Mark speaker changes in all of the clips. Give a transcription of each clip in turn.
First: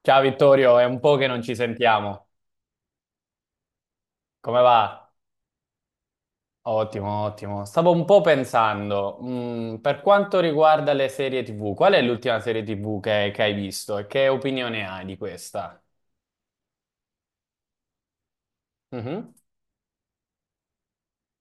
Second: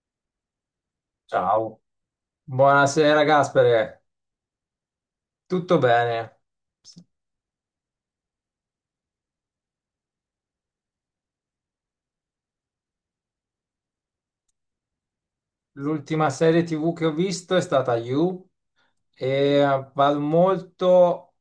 Speaker 1: Ciao Vittorio, è un po' che non ci
Speaker 2: Ciao,
Speaker 1: sentiamo.
Speaker 2: buonasera Gaspere,
Speaker 1: Come va?
Speaker 2: tutto bene?
Speaker 1: Ottimo, ottimo. Stavo un po' pensando, per quanto riguarda le serie TV, qual è l'ultima serie TV che hai visto e che opinione hai di questa?
Speaker 2: L'ultima serie TV che ho visto è stata You,
Speaker 1: Mhm.
Speaker 2: e vado molto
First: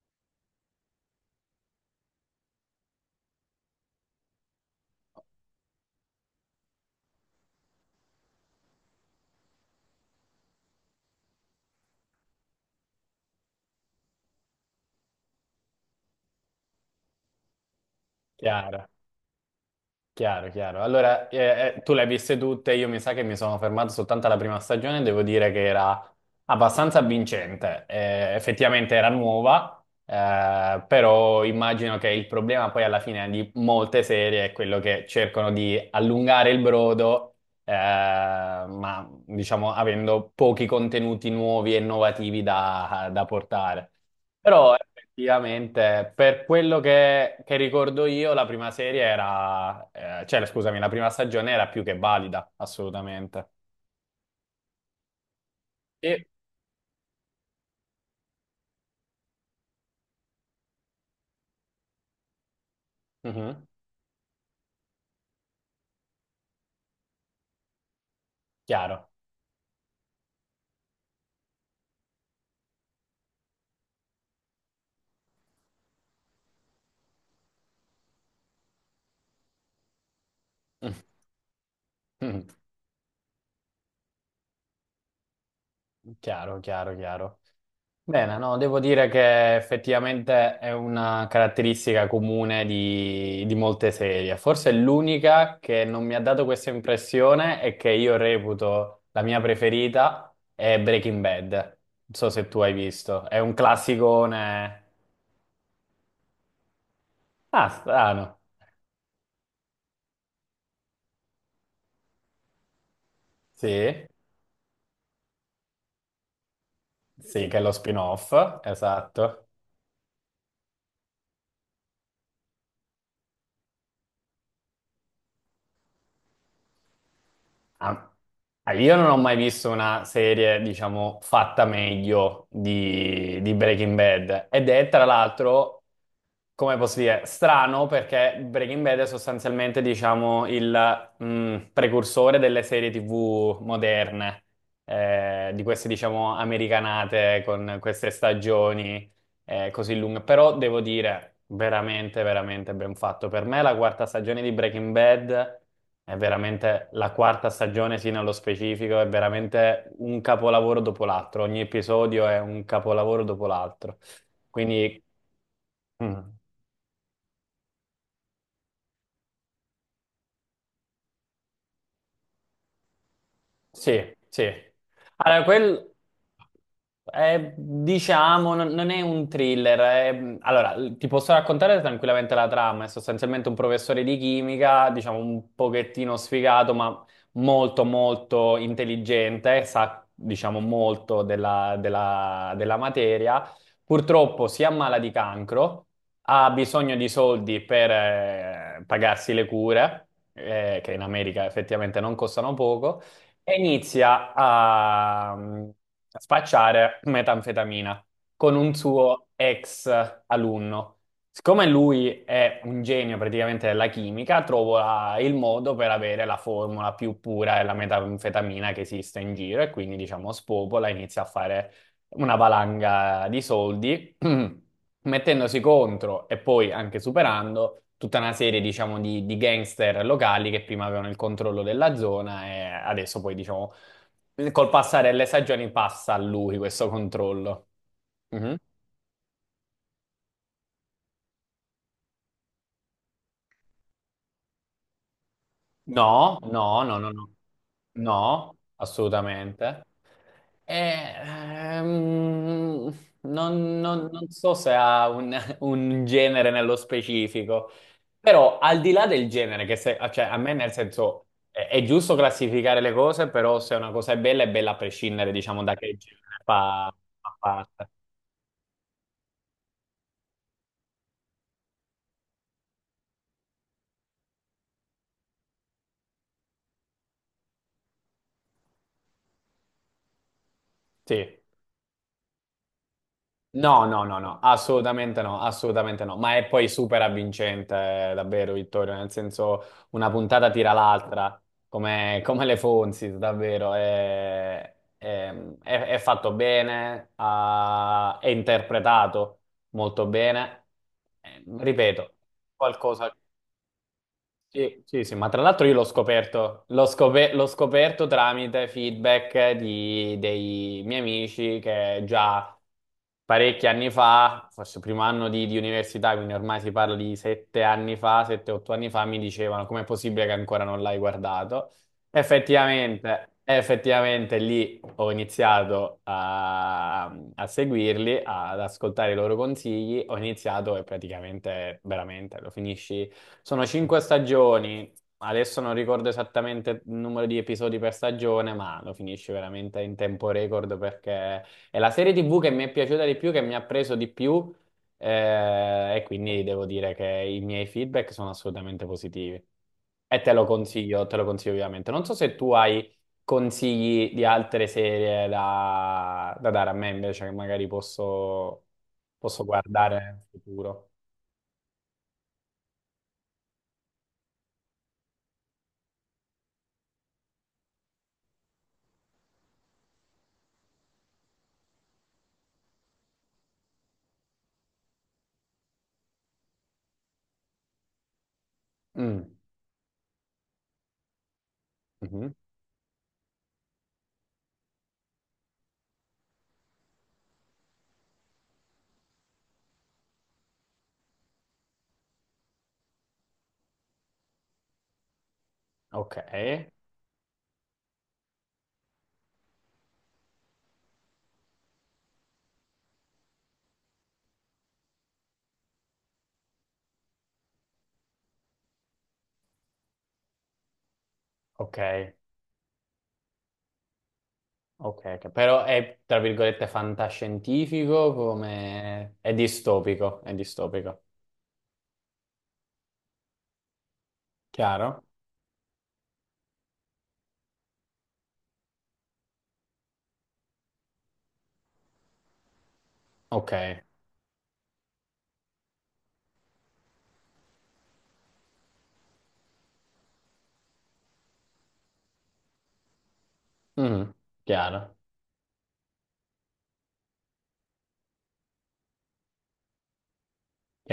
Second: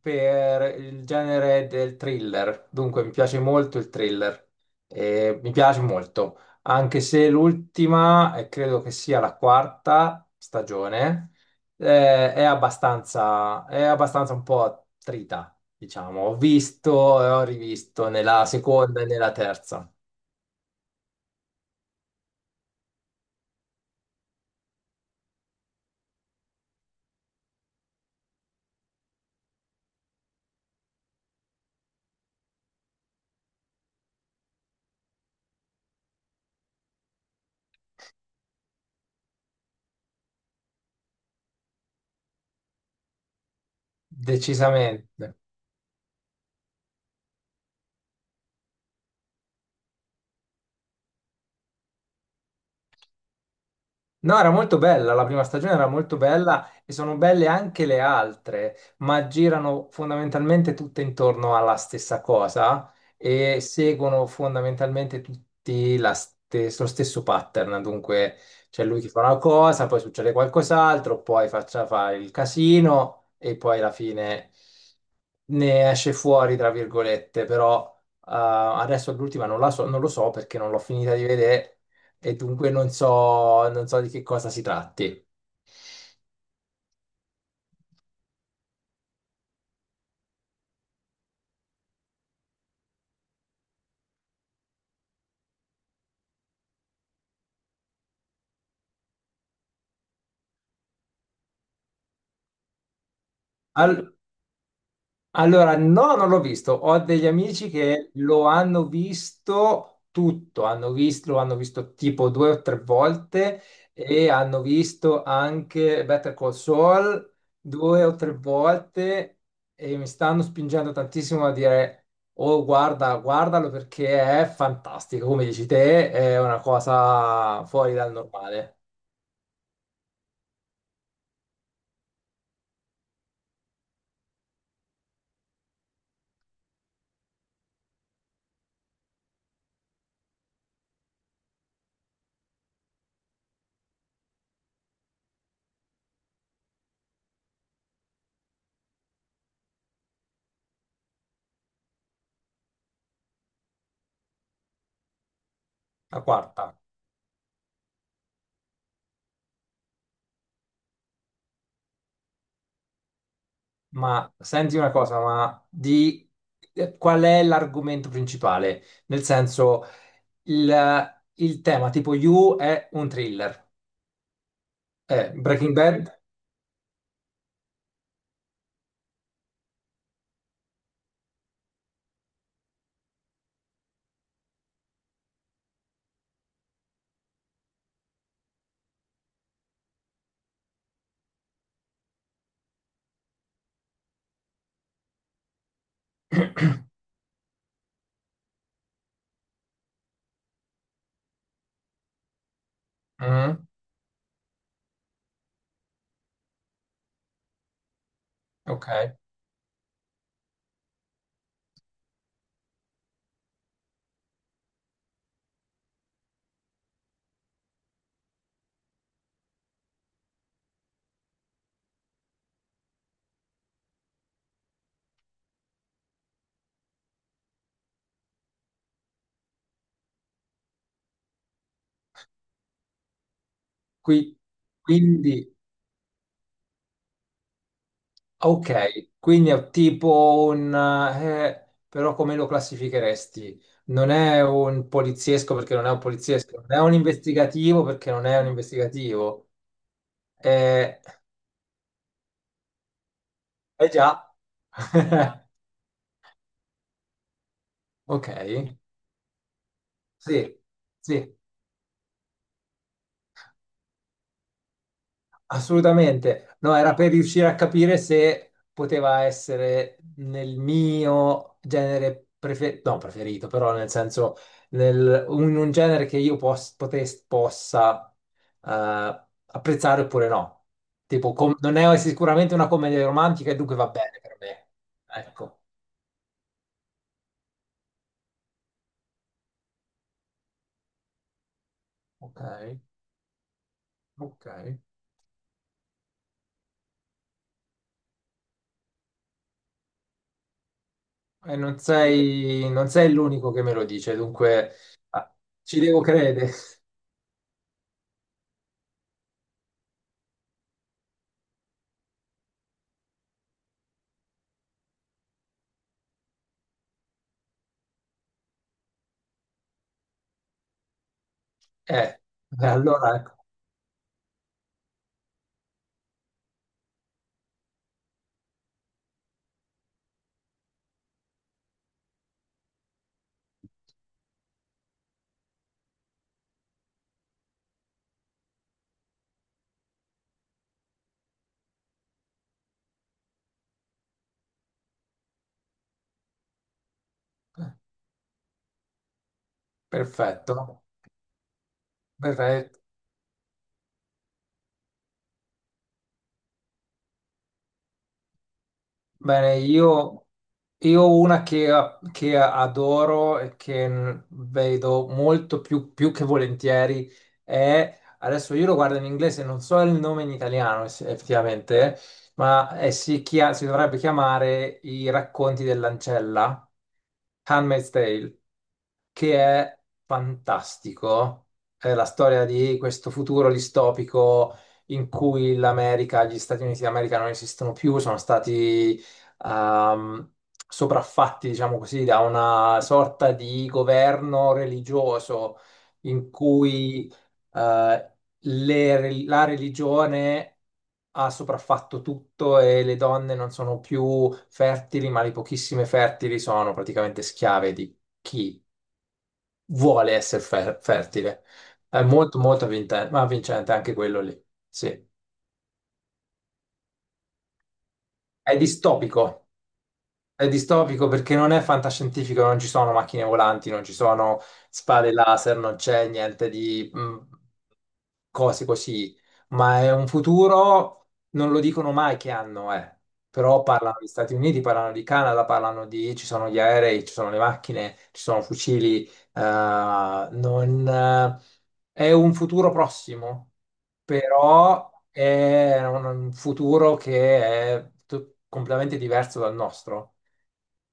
Speaker 2: per il genere del thriller, dunque mi piace molto il thriller, e mi piace molto, anche se l'ultima, e credo che sia la quarta stagione, è abbastanza un po' attrita, diciamo. Ho visto e ho rivisto nella
Speaker 1: Chiaro.
Speaker 2: seconda e nella terza,
Speaker 1: Chiaro, chiaro. Allora, tu le hai viste tutte, io mi sa che mi sono fermato soltanto alla prima stagione, devo dire che era abbastanza vincente. Effettivamente era nuova, però immagino che il problema poi alla fine di molte serie è quello che cercano di allungare il brodo, ma diciamo avendo pochi contenuti nuovi e innovativi da portare. Però
Speaker 2: decisamente.
Speaker 1: effettivamente, per quello che ricordo io, la prima serie era, cioè scusami, la prima stagione era più che valida, assolutamente.
Speaker 2: No, era molto bella, la prima stagione era molto
Speaker 1: Sì.
Speaker 2: bella e sono belle anche le altre, ma girano fondamentalmente tutte intorno alla stessa cosa e
Speaker 1: Mhm.
Speaker 2: seguono fondamentalmente tutti lo stesso pattern. Dunque, c'è lui che
Speaker 1: Chiaro.
Speaker 2: fa una cosa, poi succede qualcos'altro, poi faccia fa il casino e poi alla fine ne esce fuori, tra virgolette, però adesso l'ultima non la so, non lo so perché non l'ho finita di vedere e dunque non so, non so di che cosa si tratti.
Speaker 1: Chiaro, chiaro, chiaro. Bene, no, devo dire che effettivamente è una caratteristica comune di molte serie. Forse l'unica che non mi ha dato questa impressione e che io reputo la mia preferita è Breaking Bad. Non so se tu hai visto, è un
Speaker 2: Al-
Speaker 1: classicone.
Speaker 2: allora, no, non l'ho visto. Ho degli
Speaker 1: Ah,
Speaker 2: amici che
Speaker 1: strano.
Speaker 2: lo hanno visto tutto, hanno visto, lo hanno visto tipo due o tre volte
Speaker 1: Sì,
Speaker 2: e hanno visto anche Better Call Saul
Speaker 1: sì, che è lo
Speaker 2: due o tre
Speaker 1: spin-off,
Speaker 2: volte
Speaker 1: esatto.
Speaker 2: e mi stanno spingendo tantissimo a dire. Oh, guarda, guardalo perché è fantastico, come dici te, è una cosa fuori dal
Speaker 1: Ah, ah,
Speaker 2: normale.
Speaker 1: io non ho mai visto una serie, diciamo, fatta meglio di Breaking Bad. Ed è, tra l'altro, come posso dire, strano perché Breaking Bad è sostanzialmente, diciamo, il precursore delle serie TV moderne, di queste, diciamo, americanate con queste stagioni così lunga, però devo dire veramente, veramente ben fatto. Per me la quarta stagione di Breaking Bad è
Speaker 2: La quarta.
Speaker 1: veramente la quarta stagione, sì, nello specifico, è veramente un capolavoro dopo l'altro. Ogni episodio è un capolavoro dopo l'altro.
Speaker 2: Ma senti una
Speaker 1: Quindi,
Speaker 2: cosa, ma
Speaker 1: mm.
Speaker 2: di qual è l'argomento principale? Nel senso, il tema tipo You è un thriller.
Speaker 1: Sì, sì. Allora,
Speaker 2: Breaking
Speaker 1: quel,
Speaker 2: Bad?
Speaker 1: è, diciamo, non è un thriller. Allora, ti posso raccontare tranquillamente la trama. È sostanzialmente un professore di chimica, diciamo, un pochettino sfigato, ma molto, molto intelligente, sa, diciamo, molto della materia. Purtroppo si ammala di cancro, ha bisogno di soldi per pagarsi le cure, che in America effettivamente non costano poco e
Speaker 2: Mm,
Speaker 1: inizia a spacciare metanfetamina con un
Speaker 2: ok.
Speaker 1: suo ex alunno. Siccome lui è un genio praticamente della chimica, trova il modo per avere la formula più pura della metanfetamina che esiste in giro e quindi, diciamo, spopola, inizia a fare una valanga di soldi mettendosi contro e poi anche superando tutta una serie, diciamo, di gangster locali che prima avevano il controllo della zona e adesso poi, diciamo,
Speaker 2: Qui-
Speaker 1: col passare delle
Speaker 2: quindi,
Speaker 1: stagioni passa a lui questo controllo. Mm-hmm.
Speaker 2: ok, quindi è tipo un... però come lo classificheresti? Non è un poliziesco perché non è un
Speaker 1: No,
Speaker 2: poliziesco, non è
Speaker 1: no,
Speaker 2: un
Speaker 1: no, no, no,
Speaker 2: investigativo perché non è un
Speaker 1: no,
Speaker 2: investigativo.
Speaker 1: assolutamente. E,
Speaker 2: Eh, eh
Speaker 1: non
Speaker 2: già.
Speaker 1: so se ha un, un genere nello specifico,
Speaker 2: Ok.
Speaker 1: però al di là del genere, che se, cioè, a me
Speaker 2: Sì,
Speaker 1: nel senso
Speaker 2: sì,
Speaker 1: è giusto classificare le cose, però se una cosa è bella a prescindere, diciamo, da che genere
Speaker 2: assolutamente. No,
Speaker 1: fa,
Speaker 2: era per
Speaker 1: fa
Speaker 2: riuscire a
Speaker 1: parte.
Speaker 2: capire se poteva essere nel mio genere preferito, no, preferito, però nel senso, un genere che io possa apprezzare oppure no. Tipo,
Speaker 1: Sì.
Speaker 2: non è sicuramente una commedia romantica e dunque
Speaker 1: No,
Speaker 2: va
Speaker 1: no, no,
Speaker 2: bene per
Speaker 1: no,
Speaker 2: me.
Speaker 1: assolutamente no,
Speaker 2: Ecco,
Speaker 1: assolutamente no, ma è poi super avvincente, davvero, Vittorio, nel senso una puntata tira l'altra, come,
Speaker 2: ok,
Speaker 1: come le Fonzi, davvero,
Speaker 2: ok.
Speaker 1: è- è fatto bene, è interpretato molto bene.
Speaker 2: E
Speaker 1: Ripeto,
Speaker 2: non sei
Speaker 1: qualcosa.
Speaker 2: l'unico che me lo dice, dunque
Speaker 1: Sì, sì, sì, ma
Speaker 2: ah,
Speaker 1: tra l'altro io
Speaker 2: ci
Speaker 1: l'ho
Speaker 2: devo credere.
Speaker 1: scoperto, l'ho scope- l'ho scoperto tramite feedback dei miei amici che già parecchi anni fa, forse il primo anno di università, quindi ormai si parla di 7 anni fa, 7, 8 anni fa, mi dicevano com'è possibile che ancora non l'hai guardato.
Speaker 2: Eh, allora,
Speaker 1: Effettivamente,
Speaker 2: ecco,
Speaker 1: effettivamente lì ho iniziato a seguirli, ad ascoltare i loro consigli, ho iniziato e praticamente, veramente, lo finisci. Sono cinque stagioni, adesso non ricordo esattamente il numero di episodi per stagione, ma lo finisce veramente in tempo record perché è la serie TV che mi è piaciuta di più, che mi ha preso di più, e quindi devo dire che i miei feedback sono assolutamente positivi. E
Speaker 2: perfetto,
Speaker 1: te lo consiglio vivamente. Non so se tu
Speaker 2: perfetto.
Speaker 1: hai consigli di altre serie da dare a me invece, che magari posso
Speaker 2: Bene,
Speaker 1: guardare in futuro.
Speaker 2: io ho una che adoro e che vedo molto più che volentieri è, adesso io lo guardo in inglese, non so il nome in italiano effettivamente, ma si, si dovrebbe chiamare I racconti dell'ancella, Handmaid's Tale
Speaker 1: Mm.
Speaker 2: che è fantastico. È la
Speaker 1: Mhm.
Speaker 2: storia di questo futuro distopico in cui l'America, gli Stati Uniti d'America non esistono più, sono stati ehm, sopraffatti, diciamo così, da una sorta di governo religioso
Speaker 1: Ok.
Speaker 2: in cui eh, la religione ha sopraffatto tutto e le donne non sono più fertili, ma le pochissime fertili sono praticamente schiave di chi vuole essere fertile.
Speaker 1: Ok,
Speaker 2: È molto, molto vincente anche quello lì.
Speaker 1: ok,
Speaker 2: Sì.
Speaker 1: ok. Però è tra virgolette fantascientifico
Speaker 2: È
Speaker 1: come è
Speaker 2: distopico.
Speaker 1: distopico, è
Speaker 2: È
Speaker 1: distopico.
Speaker 2: distopico perché non è fantascientifico, non ci sono macchine volanti, non ci sono
Speaker 1: Chiaro?
Speaker 2: spade laser, non c'è niente di cose così, ma è un futuro, non lo dicono mai che anno è,
Speaker 1: Ok,
Speaker 2: però parlano di Stati Uniti, parlano di Canada, parlano di, ci sono gli aerei, ci sono le macchine, ci sono fucili, non, è un futuro prossimo,
Speaker 1: Mhm.
Speaker 2: però
Speaker 1: Chiaro,
Speaker 2: è un futuro che è completamente diverso dal nostro.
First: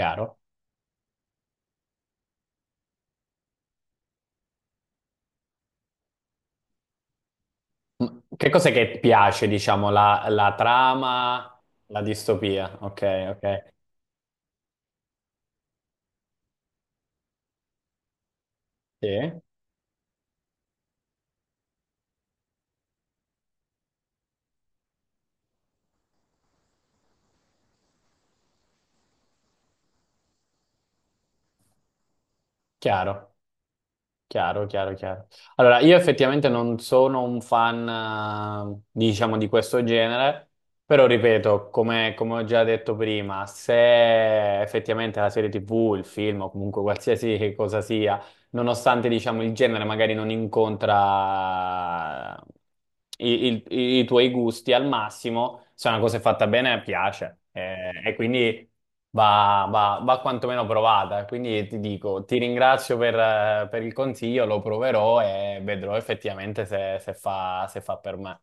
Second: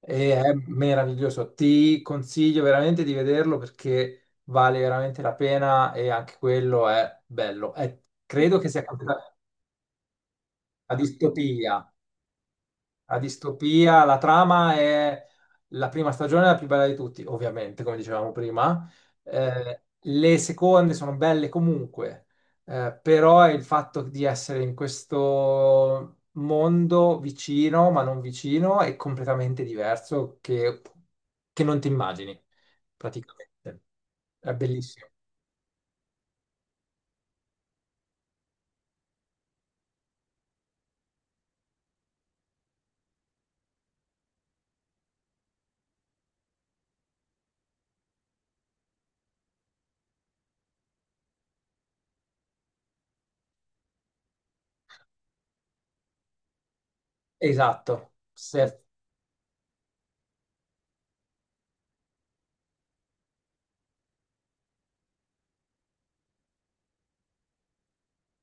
Speaker 2: E è meraviglioso. Ti consiglio veramente di vederlo perché vale veramente la pena e anche quello è bello. È-
Speaker 1: Mm. Che
Speaker 2: credo che
Speaker 1: cos'è
Speaker 2: sia
Speaker 1: che
Speaker 2: campionato
Speaker 1: piace, diciamo, la
Speaker 2: a
Speaker 1: trama,
Speaker 2: distopia
Speaker 1: la distopia? Ok,
Speaker 2: a
Speaker 1: ok,
Speaker 2: distopia, la trama è la prima stagione è la più bella di tutti, ovviamente, come dicevamo prima.
Speaker 1: sì,
Speaker 2: Le seconde sono belle comunque, però è il fatto di essere in questo mondo vicino, ma non vicino, è completamente diverso che non ti immagini,
Speaker 1: chiaro.
Speaker 2: praticamente. È
Speaker 1: Chiaro, chiaro,
Speaker 2: bellissimo.
Speaker 1: chiaro. Allora, io effettivamente non sono un fan, diciamo, di questo genere, però ripeto, come ho già detto prima, se effettivamente la serie TV, il film o comunque qualsiasi cosa sia, nonostante diciamo il genere magari non incontra i tuoi gusti al massimo, se una cosa è fatta bene piace,
Speaker 2: Esatto.
Speaker 1: e quindi
Speaker 2: Se-
Speaker 1: va quantomeno provata. Quindi ti dico, ti ringrazio per il consiglio, lo proverò e vedrò effettivamente se fa per me.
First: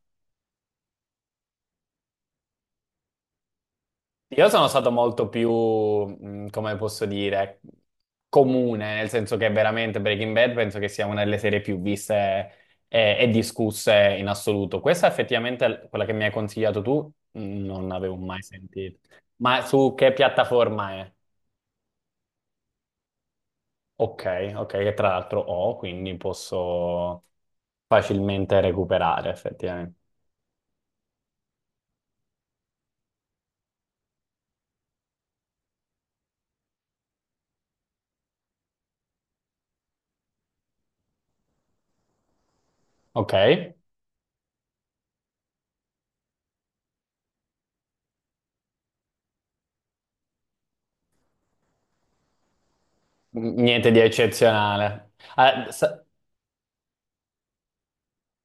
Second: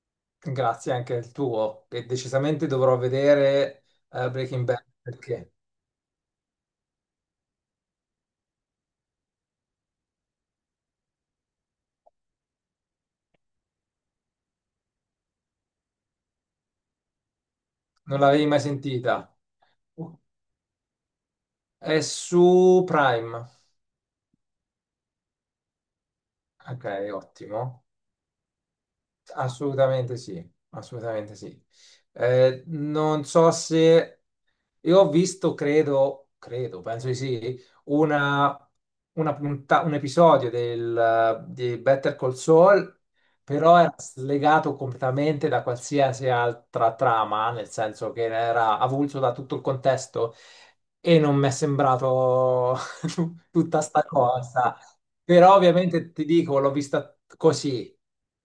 Speaker 2: grazie anche al tuo, e decisamente dovrò vedere
Speaker 1: Io
Speaker 2: Breaking
Speaker 1: sono
Speaker 2: Bad
Speaker 1: stato molto più,
Speaker 2: perché
Speaker 1: come posso dire, comune, nel senso che veramente Breaking Bad penso che sia una delle serie più viste e discusse in assoluto. Questa effettivamente, quella che mi hai consigliato tu, non avevo
Speaker 2: non
Speaker 1: mai
Speaker 2: l'avevi mai
Speaker 1: sentito.
Speaker 2: sentita?
Speaker 1: Ma su che piattaforma è?
Speaker 2: È su Prime.
Speaker 1: Ok, ok, che tra l'altro ho, quindi
Speaker 2: Ok,
Speaker 1: posso
Speaker 2: ottimo.
Speaker 1: facilmente recuperare effettivamente.
Speaker 2: Assolutamente sì, assolutamente sì. Non so se io ho visto, credo, credo, penso di sì, una, una un episodio di Better Call Saul,
Speaker 1: Ok,
Speaker 2: però era slegato completamente da qualsiasi altra trama, nel senso che era avulso da tutto il contesto e non mi è sembrato tutta
Speaker 1: Niente di
Speaker 2: sta cosa.
Speaker 1: eccezionale.
Speaker 2: Però
Speaker 1: Ah,
Speaker 2: ovviamente ti dico, l'ho vista così,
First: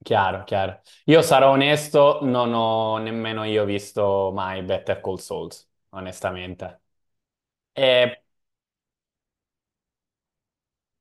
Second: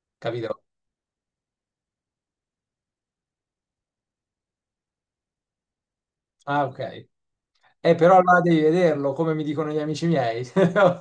Speaker 1: chiaro,
Speaker 2: capito?
Speaker 1: chiaro. Io sarò onesto, non ho nemmeno io visto mai Better Call Souls,
Speaker 2: Ah,
Speaker 1: onestamente.
Speaker 2: ok. Però
Speaker 1: E-
Speaker 2: allora devi vederlo, come mi dicono gli amici miei.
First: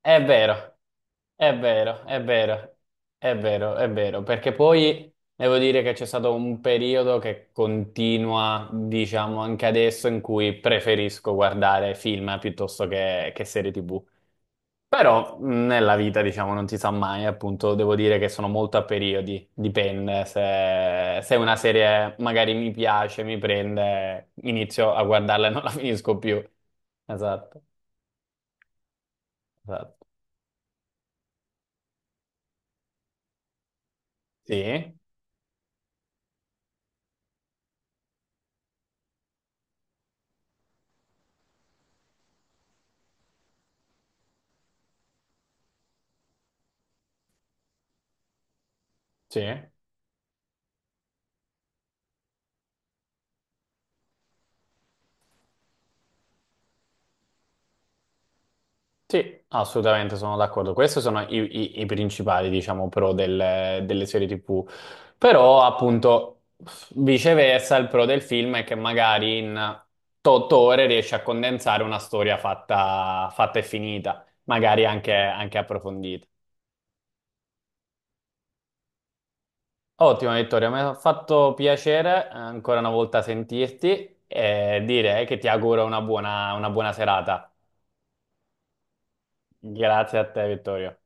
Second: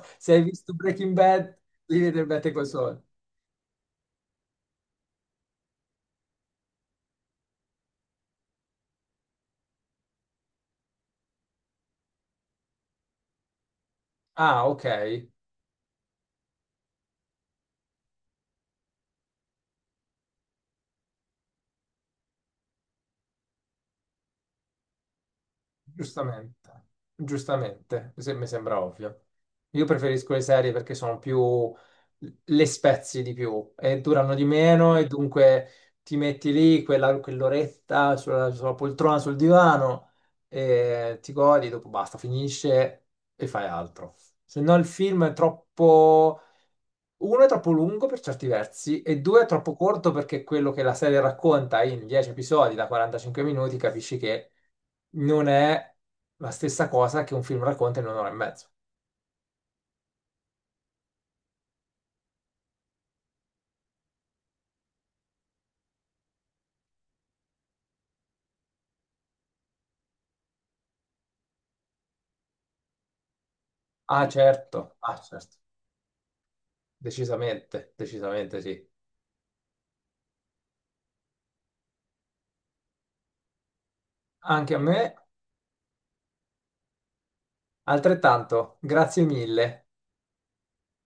Speaker 1: è
Speaker 2: hai visto
Speaker 1: vero,
Speaker 2: Breaking
Speaker 1: è
Speaker 2: Bad, devi
Speaker 1: vero, è
Speaker 2: vedere Better Call
Speaker 1: vero,
Speaker 2: Saul.
Speaker 1: è vero, è vero, perché poi devo dire che c'è stato un periodo che continua, diciamo, anche adesso in cui preferisco guardare film piuttosto che serie TV.
Speaker 2: Ah, ok.
Speaker 1: Però nella vita, diciamo, non si sa mai, appunto, devo dire che sono molto a periodi, dipende, se una serie magari mi piace, mi prende, inizio a guardarla e non la finisco più.
Speaker 2: Giustamente.
Speaker 1: Esatto,
Speaker 2: Giustamente. Se- mi sembra ovvio. Io
Speaker 1: esatto.
Speaker 2: preferisco le serie perché sono più... le spezzi di più e durano di
Speaker 1: Sì,
Speaker 2: meno e dunque ti metti lì quell'oretta sulla poltrona, sul divano e ti godi, dopo basta, finisce e fai altro. Se no il film è troppo uno è troppo lungo per certi versi e
Speaker 1: sì.
Speaker 2: due è troppo corto perché quello che la serie racconta in 10 episodi da 45 minuti capisci che non è la stessa cosa che un film racconta in un'ora e mezzo.
Speaker 1: Sì, assolutamente sono d'accordo. Questi sono i principali, diciamo, pro delle serie TV. Però, appunto, viceversa, il pro del film è che magari in 8 ore riesci a condensare una storia fatta, fatta e finita,
Speaker 2: Ah,
Speaker 1: magari
Speaker 2: certo, ah, certo,
Speaker 1: anche approfondita.
Speaker 2: decisamente, decisamente sì.
Speaker 1: Ottimo, Vittorio, mi ha fatto piacere ancora una volta sentirti
Speaker 2: Anche a
Speaker 1: e
Speaker 2: me,
Speaker 1: dire che ti auguro una buona serata.
Speaker 2: altrettanto, grazie mille.
Speaker 1: Grazie a te, Vittorio.